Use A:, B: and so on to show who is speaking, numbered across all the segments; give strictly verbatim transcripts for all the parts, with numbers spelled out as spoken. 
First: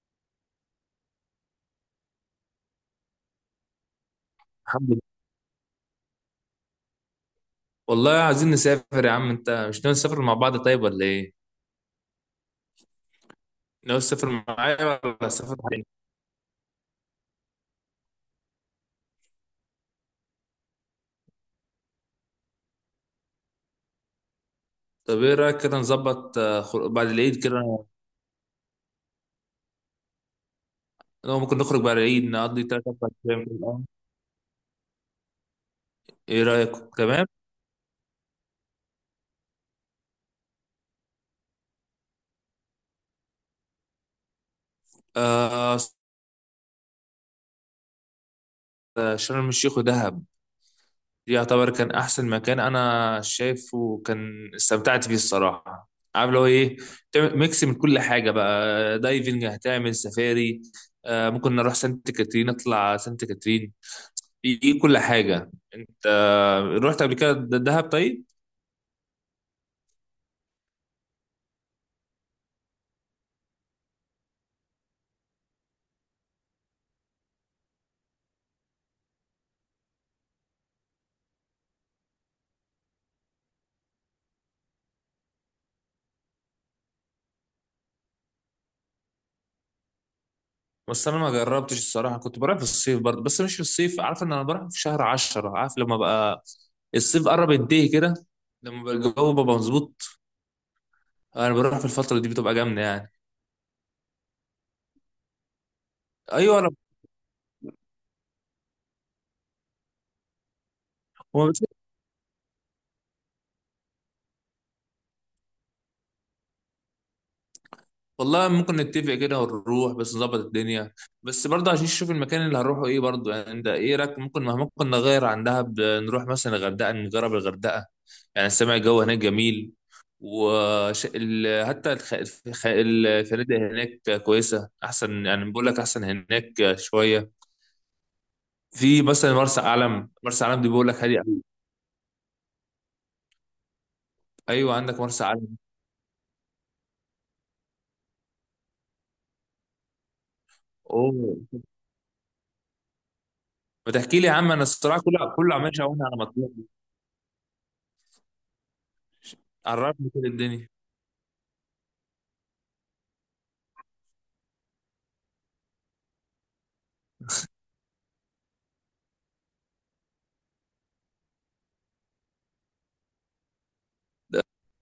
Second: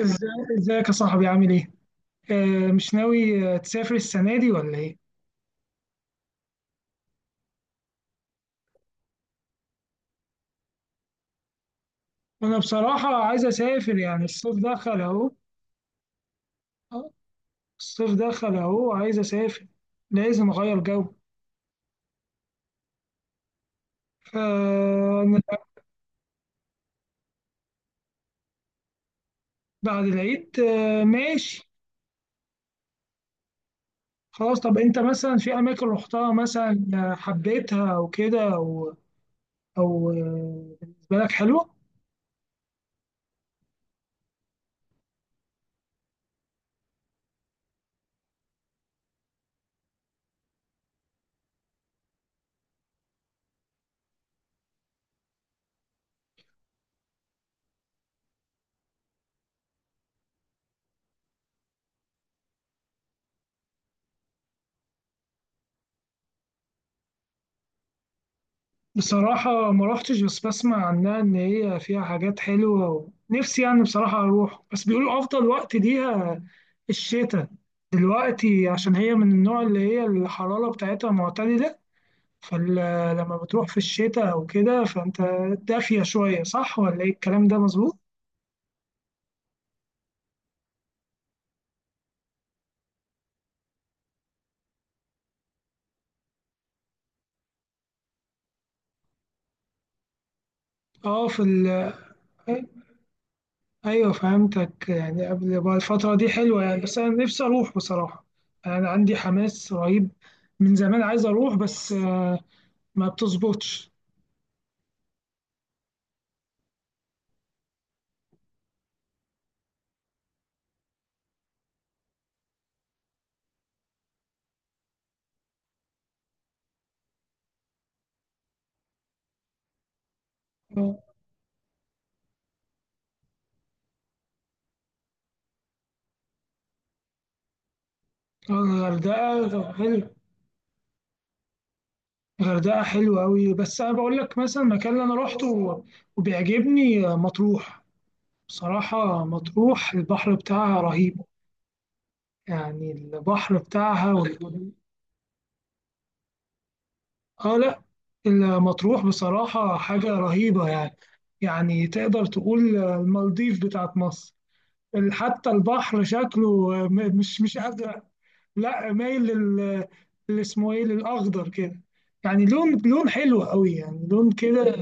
A: ازاي ازيك يا صاحبي، عامل ايه؟ آه مش ناوي آه، تسافر السنة دي ولا
B: الحمد
A: ايه؟
B: لله. والله عايزين نسافر يا عم، انت مش ناوي تسافر مع بعض طيب ولا ايه؟
A: انا بصراحة عايز اسافر،
B: ناوي
A: يعني
B: تسافر
A: الصيف دخل
B: معايا ولا
A: اهو.
B: تسافر حاجة؟
A: آه، الصيف دخل اهو، عايز اسافر. لازم اغير جو.
B: طب ايه
A: فأنا
B: رايك كده نظبط، آه، خر- بعد العيد كده.
A: بعد العيد آه
B: لو ممكن
A: ماشي.
B: نخرج بعد العيد نقضي تلات اربع ايام في الأول.
A: خلاص. طب انت مثلا في اماكن رحتها
B: ايه رايك
A: مثلا آه،
B: تمام؟
A: حبيتها او كده او او آه، بالنسبة لك حلوة؟
B: آه. آه، شرم الشيخ ودهب، دي يعتبر كان احسن مكان انا شايفه، كان استمتعت فيه الصراحه. عارف اللي هو ايه؟ تعمل ميكس من كل حاجه، بقى دايفنج، هتعمل سفاري. آه ممكن نروح سانت كاترين، نطلع سانت كاترين، في كل حاجة انت. رحت قبل كده د- دهب؟ طيب.
A: بصراحة ما روحتش، بس بسمع عنها إن هي فيها حاجات حلوة ونفسي يعني بصراحة أروح، بس بيقولوا أفضل وقت ليها الشتاء دلوقتي، عشان هي من النوع اللي هي الحرارة بتاعتها معتدلة. فلما بتروح في الشتاء أو كده فأنت دافية شوية، صح ولا إيه الكلام ده مظبوط؟
B: بس انا ما جربتش الصراحة، كنت بروح في الصيف برضه، بس مش في الصيف، عارف ان انا بروح في شهر عشرة، عارف لما بقى الصيف قرب ينتهي كده، لما بقى الجو بقى مظبوط
A: أه في
B: انا بروح في
A: ال...
B: الفترة دي، بتبقى جامدة يعني.
A: أيوه فهمتك، يعني قبل بقى الفترة دي حلوة
B: ايوه.
A: يعني، بس أنا نفسي أروح بصراحة. أنا عندي حماس رهيب، من زمان عايز
B: انا
A: أروح، بس آه، ما بتظبطش.
B: والله ممكن نتفق كده ونروح، بس نظبط الدنيا، بس برضه عشان نشوف المكان اللي هنروحه ايه برضه، يعني انت ايه رايك؟ ممكن ممكن نغير عن دهب، نروح مثلا الغردقه، نجرب الغردقه، يعني سامع الجو هناك جميل.
A: آه.
B: وش... ال... حتى الخ... الخ... الفنادق هناك كويسه احسن، يعني بقول لك احسن هناك شويه.
A: آه،
B: في مثلا
A: الغردقة
B: مرسى
A: طب حلو.
B: علم، مرسى علم دي بقول لك هادي أوي.
A: الغردقة حلوة أوي، بس أنا بقول لك مثلا
B: ايوه
A: المكان
B: عندك
A: اللي أنا
B: مرسى علم.
A: روحته وبيعجبني آه، مطروح. بصراحة مطروح البحر بتاعها رهيب،
B: اوه.
A: يعني البحر
B: ما
A: بتاعها
B: تحكي لي يا عم، انا
A: وال...
B: الصراحه كله كله عمال شاورني على مطروح،
A: آه لا، المطروح بصراحة حاجة
B: عرفني كده
A: رهيبة
B: الدنيا.
A: يعني، يعني تقدر تقول المالديف بتاعت مصر. ال- حتى البحر شكله م- مش مش أزرق، لا مايل لل اللي اسمه ايه، للاخضر كده. يعني لون، لون حلو قوي، يعني لون كده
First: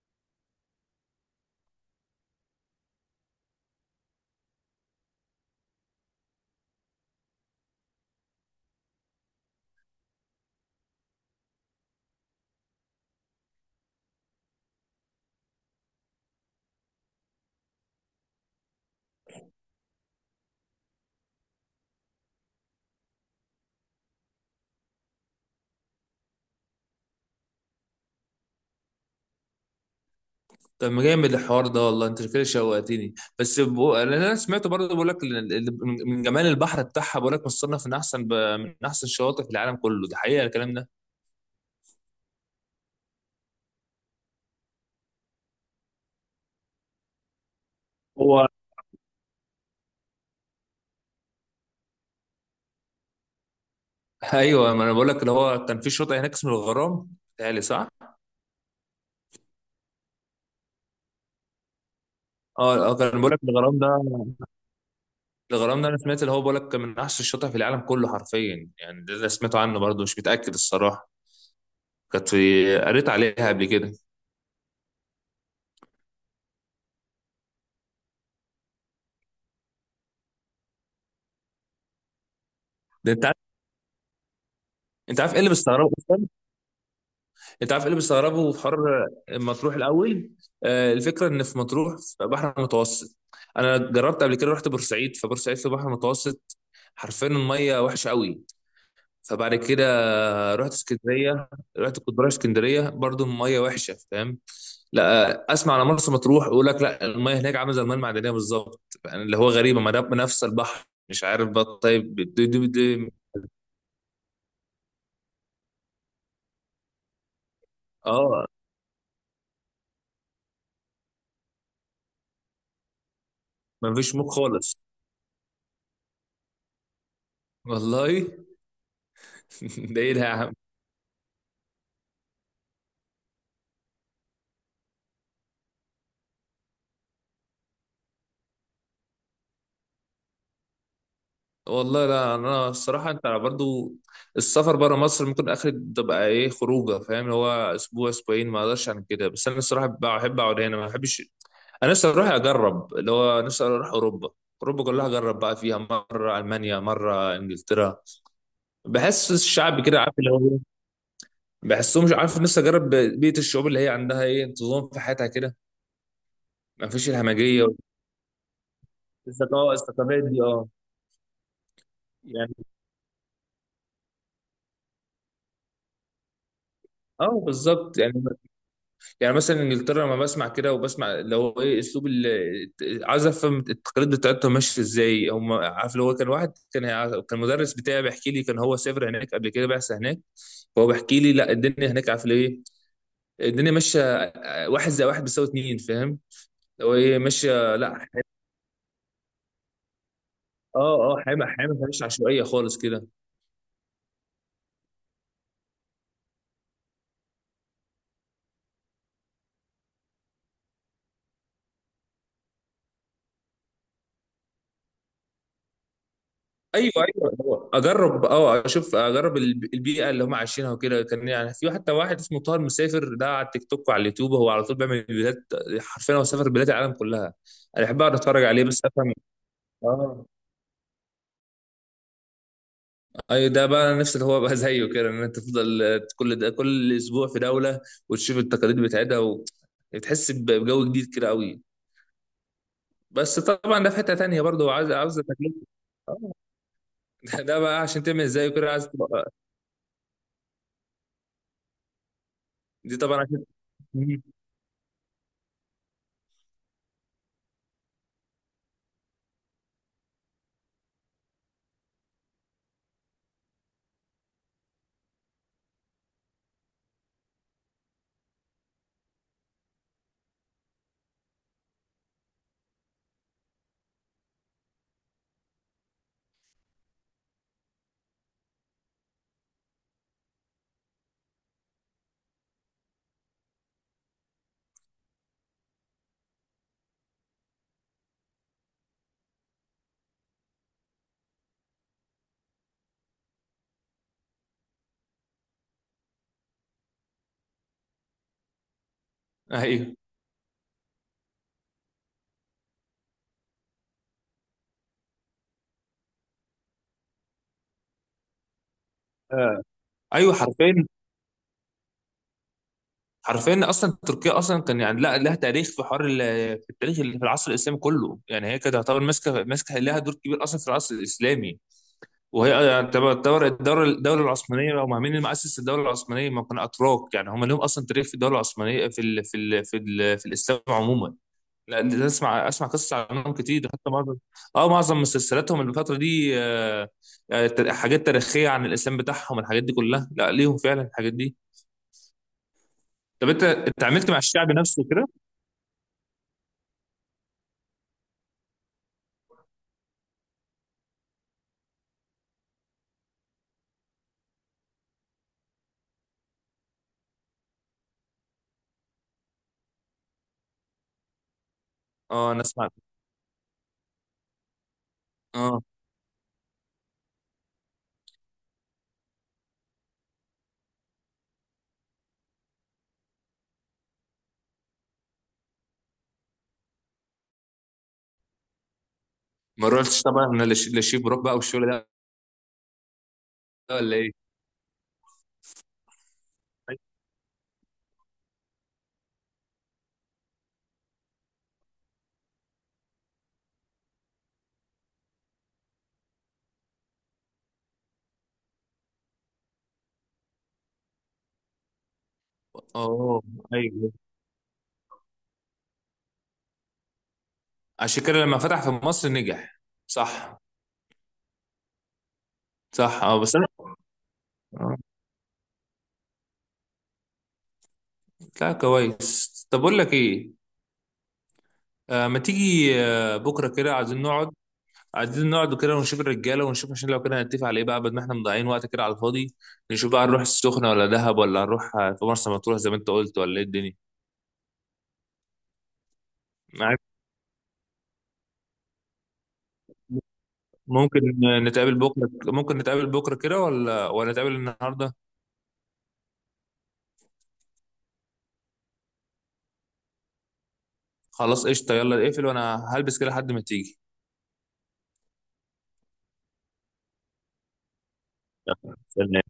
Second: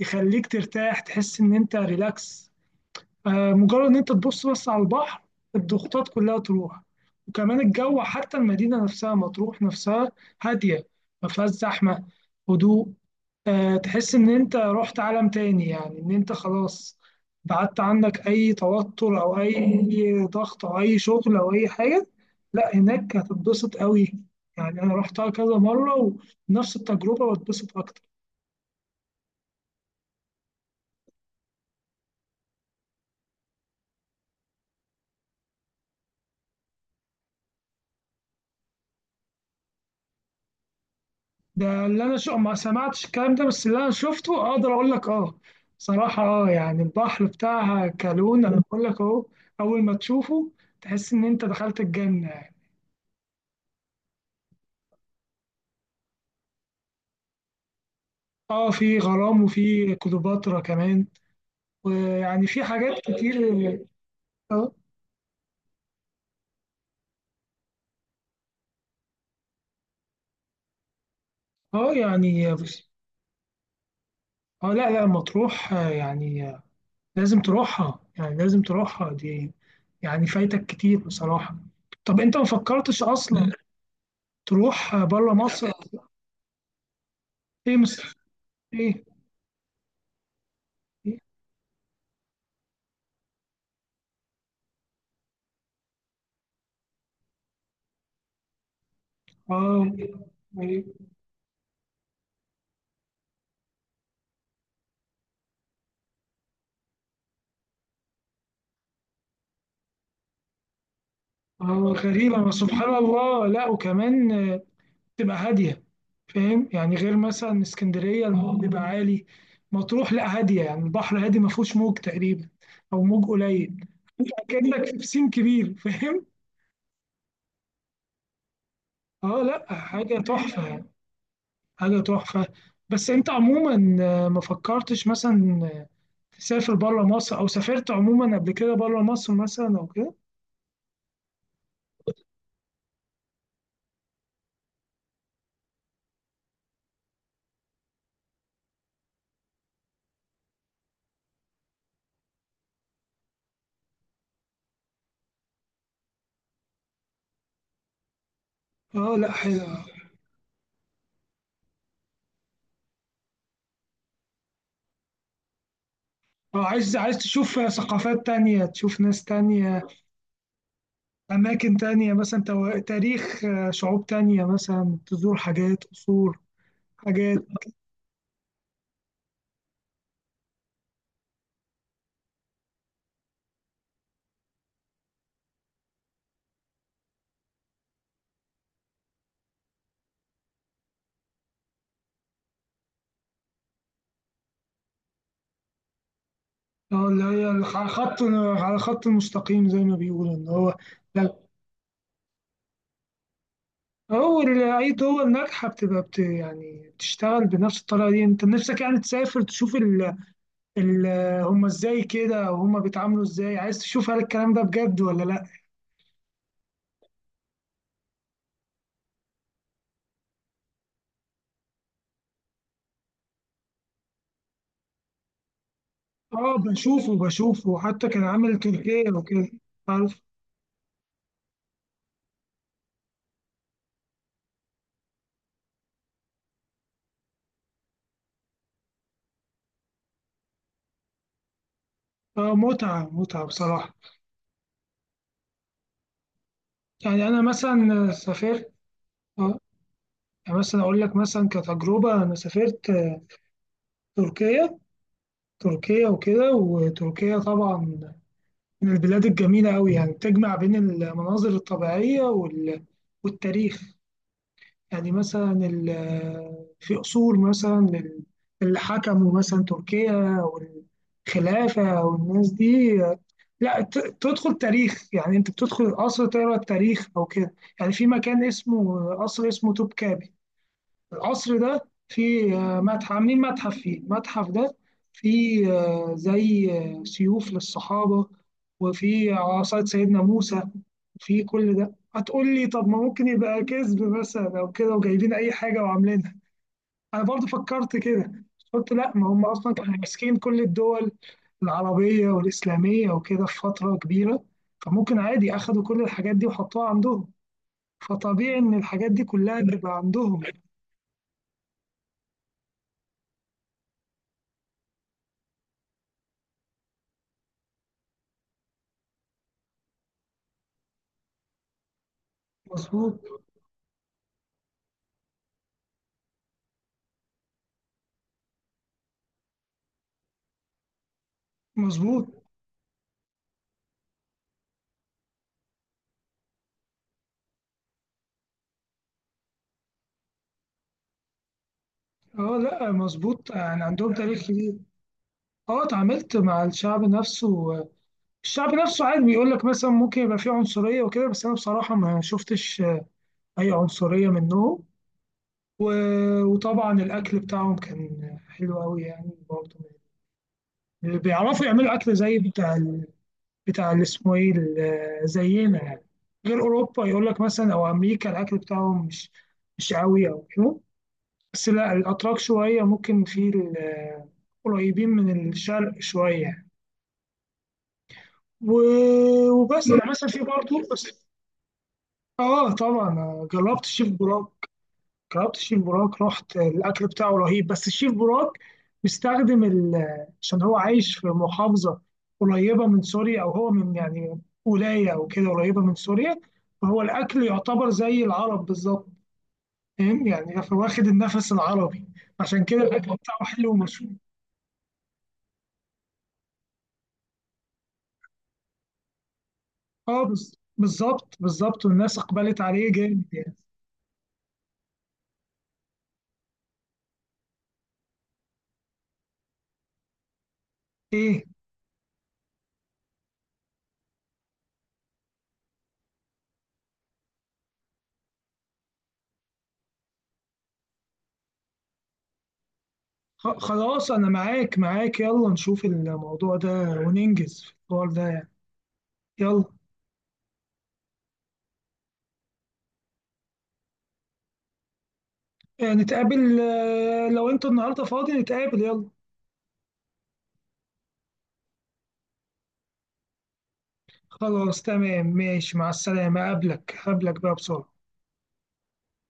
A: يخليك ترتاح، تحس ان انت ريلاكس. آه، مجرد ان انت تبص بس على البحر، الضغوطات كلها تروح. وكمان الجو، حتى المدينة نفسها مطروح نفسها هادية، ما فيهاش زحمة، هدوء. آه، تحس إن أنت رحت عالم تاني، يعني إن أنت خلاص بعدت عنك أي توتر أو أي ضغط أو أي شغل أو أي حاجة. لا هناك هتتبسط قوي. يعني أنا رحتها كذا مرة ونفس التجربة واتبسط أكتر.
B: طب ما جامد الحوار ده والله، انت كده شوقتني، بس بو... لان انا سمعت برضه بقول لك، ال- ال- من جمال البحر بتاعها بقول لك مصنف من احسن، ب... من احسن الشواطئ في العالم كله، ده حقيقه الكلام ده.
A: ده اللي أنا شو ما سمعتش الكلام ده، بس اللي أنا شفته أقدر أقول لك أه. صراحة أه، يعني البحر بتاعها كالون
B: هو
A: أنا بقول لك أهو، أول ما تشوفه تحس إن أنت دخلت الجنة.
B: ايوه، ما انا بقول لك اللي هو كان في شاطئ هناك اسمه الغرام، بتهيألي صح؟
A: أه، في غرام وفي كليوباترا كمان، ويعني في
B: اه
A: حاجات
B: اه، كان بقول
A: كتير.
B: لك الغرام ده،
A: اه
B: الغرام ده انا سمعت اللي هو بقول لك كان من احسن الشاطئ في العالم كله حرفيا، يعني ده اللي سمعته عنه برضه، مش متاكد الصراحه.
A: اه
B: كانت
A: يعني
B: في...
A: بس.
B: قريت عليها قبل كده.
A: اه لا لا، مطروح آه، يعني آه، لازم تروحها، يعني لازم تروحها دي، يعني فايتك كتير بصراحة. طب انت ما فكرتش
B: ده انت عارف،
A: اصلا تروح
B: انت عارف
A: بره
B: ايه اللي
A: مصر؟
B: مستغربه، انت
A: ايه
B: عارف ايه اللي
A: مصر.
B: بيستغربه في
A: ايه.
B: حر مطروح الاول؟ آه،
A: إيه؟
B: الفكره ان في مطروح في بحر متوسط. انا جربت قبل كده، رحت بورسعيد، فبورسعيد في بحر متوسط، حرفيا الميه وحشه قوي. فبعد
A: اه.
B: كده رحت
A: إيه؟
B: اسكندريه. رحت كنت بروح اسكندريه برضو، الميه وحشه فاهم. لا اسمع، على مرسى مطروح، يقول لك لا الميه هناك عامله زي الميه المعدنيه بالظبط، يعني اللي هو غريبه، ما ده نفس البحر مش عارف بقى،
A: اه.
B: طيب
A: غريبة،
B: دي
A: ما
B: دي
A: سبحان
B: دي
A: الله، لا وكمان آه، تبقى هادية، فاهم يعني؟ غير مثلا اسكندرية
B: اه.
A: الموج بيبقى عالي، مطروح لا هادية، يعني البحر هادي ما فيهوش موج تقريبا، او موج قليل.
B: ما فيش موج خالص،
A: كأنك في بسين كبير، فاهم؟
B: والله.
A: اه لا،
B: ده ايه
A: حاجة
B: ده يا عم؟
A: تحفة يعني، حاجة تحفة. بس انت عموما آه، ما فكرتش مثلا آه، تسافر بره مصر، او سافرت عموما قبل كده بره مصر مثلا او كده؟
B: والله لا، انا الصراحه انت برضو، السفر بره مصر ممكن اخر، تبقى ايه خروجه، فاهم اللي هو، اسبوع اسبوعين ما اقدرش عن كده، بس انا الصراحه بقى- بحب اقعد هنا، ما بحبش. انا نفسي اروح اجرب اللي هو، نفسي اروح اوروبا، اوروبا كلها اجرب بقى فيها، مره المانيا مره انجلترا،
A: اه لا
B: بحس
A: حلو.
B: الشعب كده، عارف اللي هو إيه؟ بحسهم مش عارف، نفسي اجرب بيئه الشعوب اللي هي عندها ايه انتظام في حياتها كده.
A: اه
B: ما
A: عايز،
B: فيش
A: عايز
B: الهمجيه
A: تشوف ثقافات تانية، تشوف ناس
B: والثقافه،
A: تانية،
B: الثقافات دي. اه
A: أماكن تانية، مثلا
B: يعني،
A: تو- تاريخ آه، شعوب تانية، مثلا تزور حاجات، قصور،
B: اه
A: حاجات.
B: بالظبط يعني. يعني مثلا انجلترا، لما بسمع كده وبسمع اللي هو ايه اسلوب ال- عايز افهم التقاليد بتاعتهم ماشيه ازاي هم، عارف اللي هو، كان واحد كان كان المدرس بتاعي بيحكي لي، كان هو سافر هناك قبل كده، بعثه هناك، فهو بيحكي لي لا الدنيا هناك عارف ايه، الدنيا ماشيه، واحد زي واحد بيساوي اتنين فاهم، اللي هو
A: اه
B: ايه
A: اللي هي
B: ماشيه،
A: على
B: لا
A: خط،
B: ح-
A: على خط المستقيم زي ما بيقولوا، ان هو
B: اه اه، حامي حامي، مش عشوائيه خالص كده.
A: هو ال- اي دول ناجحه بتبقى بت يعني بتشتغل بنفس الطريقه دي. انت نفسك يعني تسافر تشوف ال ال هم ازاي كده، وهم بيتعاملوا ازاي، عايز تشوف هل الكلام ده بجد ولا لا.
B: ايوه ايوه، هو اجرب اه اشوف، اجرب الب- البيئه اللي هم عايشينها وكده، كان يعني في حتى واحد اسمه طاهر مسافر، ده على التيك توك وعلى اليوتيوب، هو على طول بيعمل فيديوهات، حرفيا هو سافر
A: اه
B: بلاد العالم
A: بشوفه
B: كلها،
A: بشوفه،
B: انا بحب
A: حتى
B: اقعد
A: كان
B: اتفرج
A: عامل
B: عليه بس
A: تركيا
B: افهم.
A: وكده، عارف.
B: اه. ايوه، ده بقى انا نفسي اللي هو، بقى زيه كده، ان انت تفضل كل ده، كل اسبوع في دوله، وتشوف التقاليد بتاعتها، و- بتحس ب- بجو جديد كده قوي.
A: اه متعه،
B: بس
A: متعه
B: طبعا ده
A: بصراحه.
B: في حته تانيه برضه، عاوز عاوز تكلفه. آه.
A: يعني انا
B: ده بقى عشان
A: مثلا
B: تعمل زيه كده
A: سافرت
B: عايز تبقى-
A: اه يعني مثلا اقول لك مثلا كتجربه انا سافرت
B: دي طبعا عشان.
A: تركيا. تركيا وكده وتركيا طبعا من البلاد الجميلة أوي، يعني تجمع بين المناظر الطبيعية وال... والتاريخ. يعني مثلا ال... في أصول مثلا لل- اللي حكموا مثلا تركيا والخلافة والناس دي. لا ت... تدخل تاريخ، يعني أنت بتدخل القصر تقرأ التاريخ أو كده. يعني في مكان اسمه قصر، اسمه توبكابي. القصر ده فيه آه، متحف، عاملين متحف فيه. المتحف ده فيه آه، زي آه، سيوف للصحابة، وفيه عصاية سيدنا موسى، وفيه كل ده. هتقول لي طب ما ممكن يبقى كذب مثلا أو كده، وجايبين أي حاجة وعاملينها. أنا برضو فكرت كده. قلت لأ، ما هم أصلا
B: ايوه
A: كانوا ماسكين كل الدول العربية والإسلامية وكده في فترة كبيرة، فممكن عادي أخدوا كل الحاجات دي وحطوها عندهم، فطبيعي إن الحاجات دي كلها تبقى
B: ايوه
A: عندهم.
B: حرفيا، حرفيا اصلا تركيا اصلا كان يعني، لا لها تاريخ في حوار، ال- في التاريخ اللي في العصر الاسلامي كله، يعني هي كانت تعتبر ماسكه، ماسكه لها دور كبير اصلا في العصر الاسلامي. وهي يعني
A: مظبوط،
B: تعتبر الدوله الدوله العثمانيه، هم مين اللي مؤسس الدوله العثمانيه؟ ما كانوا اتراك يعني، هم لهم اصلا تاريخ في الدوله العثمانيه، في ال في ال في, ال في الاسلام عموما. لا ده
A: مظبوط.
B: اسمع اسمع قصص عنهم كتير، حتى معظم، اه معظم مسلسلاتهم الفتره دي، آه، آه، حاجات تاريخيه عن الاسلام بتاعهم، الحاجات دي كلها لا ليهم فعلا الحاجات دي.
A: اه لا
B: طب انت
A: مظبوط،
B: انت
A: يعني
B: عملت
A: عندهم
B: مع
A: تاريخ
B: الشعب
A: كبير.
B: نفسه كده؟
A: اه اتعاملت مع الشعب نفسه. الشعب نفسه عادي، بيقول لك مثلا ممكن يبقى فيه عنصرية وكده، بس انا بصراحة ما شفتش اي عنصرية منهم. و- وطبعا الاكل بتاعهم كان حلو قوي يعني برضه، بيعرفوا يعملوا اكل
B: اه
A: زي
B: انا سمعت.
A: بتاع ال- بتاع اللي اسمه ايه ال-
B: اه
A: زينا يعني. غير اوروبا، يقول لك مثلا او امريكا الاكل بتاعهم مش، مش قوي او كده. بس لا الاتراك شوية ممكن في ال- قريبين من الشرق شوية. و-
B: ما
A: وبس
B: روحتش
A: انا
B: طبعا
A: مثلا في
B: من
A: برضه
B: للشيف
A: بس.
B: بروك بقى، والشغل ده
A: اه طبعا آه، جربت
B: ولا
A: الشيف
B: ايه؟
A: براك. جربت الشيف براك، رحت، آه،
B: ايوه.
A: الاكل بتاعه رهيب. بس الشيف براك بيستخدم ال- آه، عشان هو عايش في محافظه قريبه من سوريا، او هو من يعني ولايه او كده قريبه من سوريا. فهو الاكل يعتبر زي العرب بالظبط، فاهم يعني؟ واخد النفس العربي، عشان كده الاكل
B: اه.
A: بتاعه حلو
B: ايوه،
A: ومشهور.
B: عشان كده لما فتح في مصر نجح.
A: اه
B: صح.
A: بز- بالظبط بالظبط، والناس اقبلت عليه
B: صح، اه
A: جامد
B: بس انا،
A: يعني.
B: اه، لا كويس. طب اقول لك ايه؟
A: ايه؟
B: آه ما تيجي آه بكره كده، عايزين نقعد، عايزين نقعد كده ونشوف الرجاله، ونشوف عشان لو كده هنتفق على ايه بقى، بدل ما احنا مضيعين وقت كده على الفاضي، نشوف بقى هنروح السخنه ولا دهب، ولا هنروح آه، في مرسى مطروح زي ما انت قلت، ولا ايه
A: خ-
B: الدنيا؟
A: خلاص أنا معاك، معاك، يلا نشوف الموضوع ده
B: معاك.
A: وننجز في الحوار ده يعني. يلا.
B: ممكن نتقابل بكره ممكن نتقابل بكره كده، ولا ولا نتقابل النهارده؟
A: آه، نتقابل آه، لو أنت النهاردة فاضي نتقابل، يلا.
B: خلاص قشطه، يلا اقفل وانا هلبس كده لحد ما تيجي.
A: خلاص تمام، ماشي، مع السلامة، أقابلك أقابلك بقى بسرعة.
B: يلا. سلام.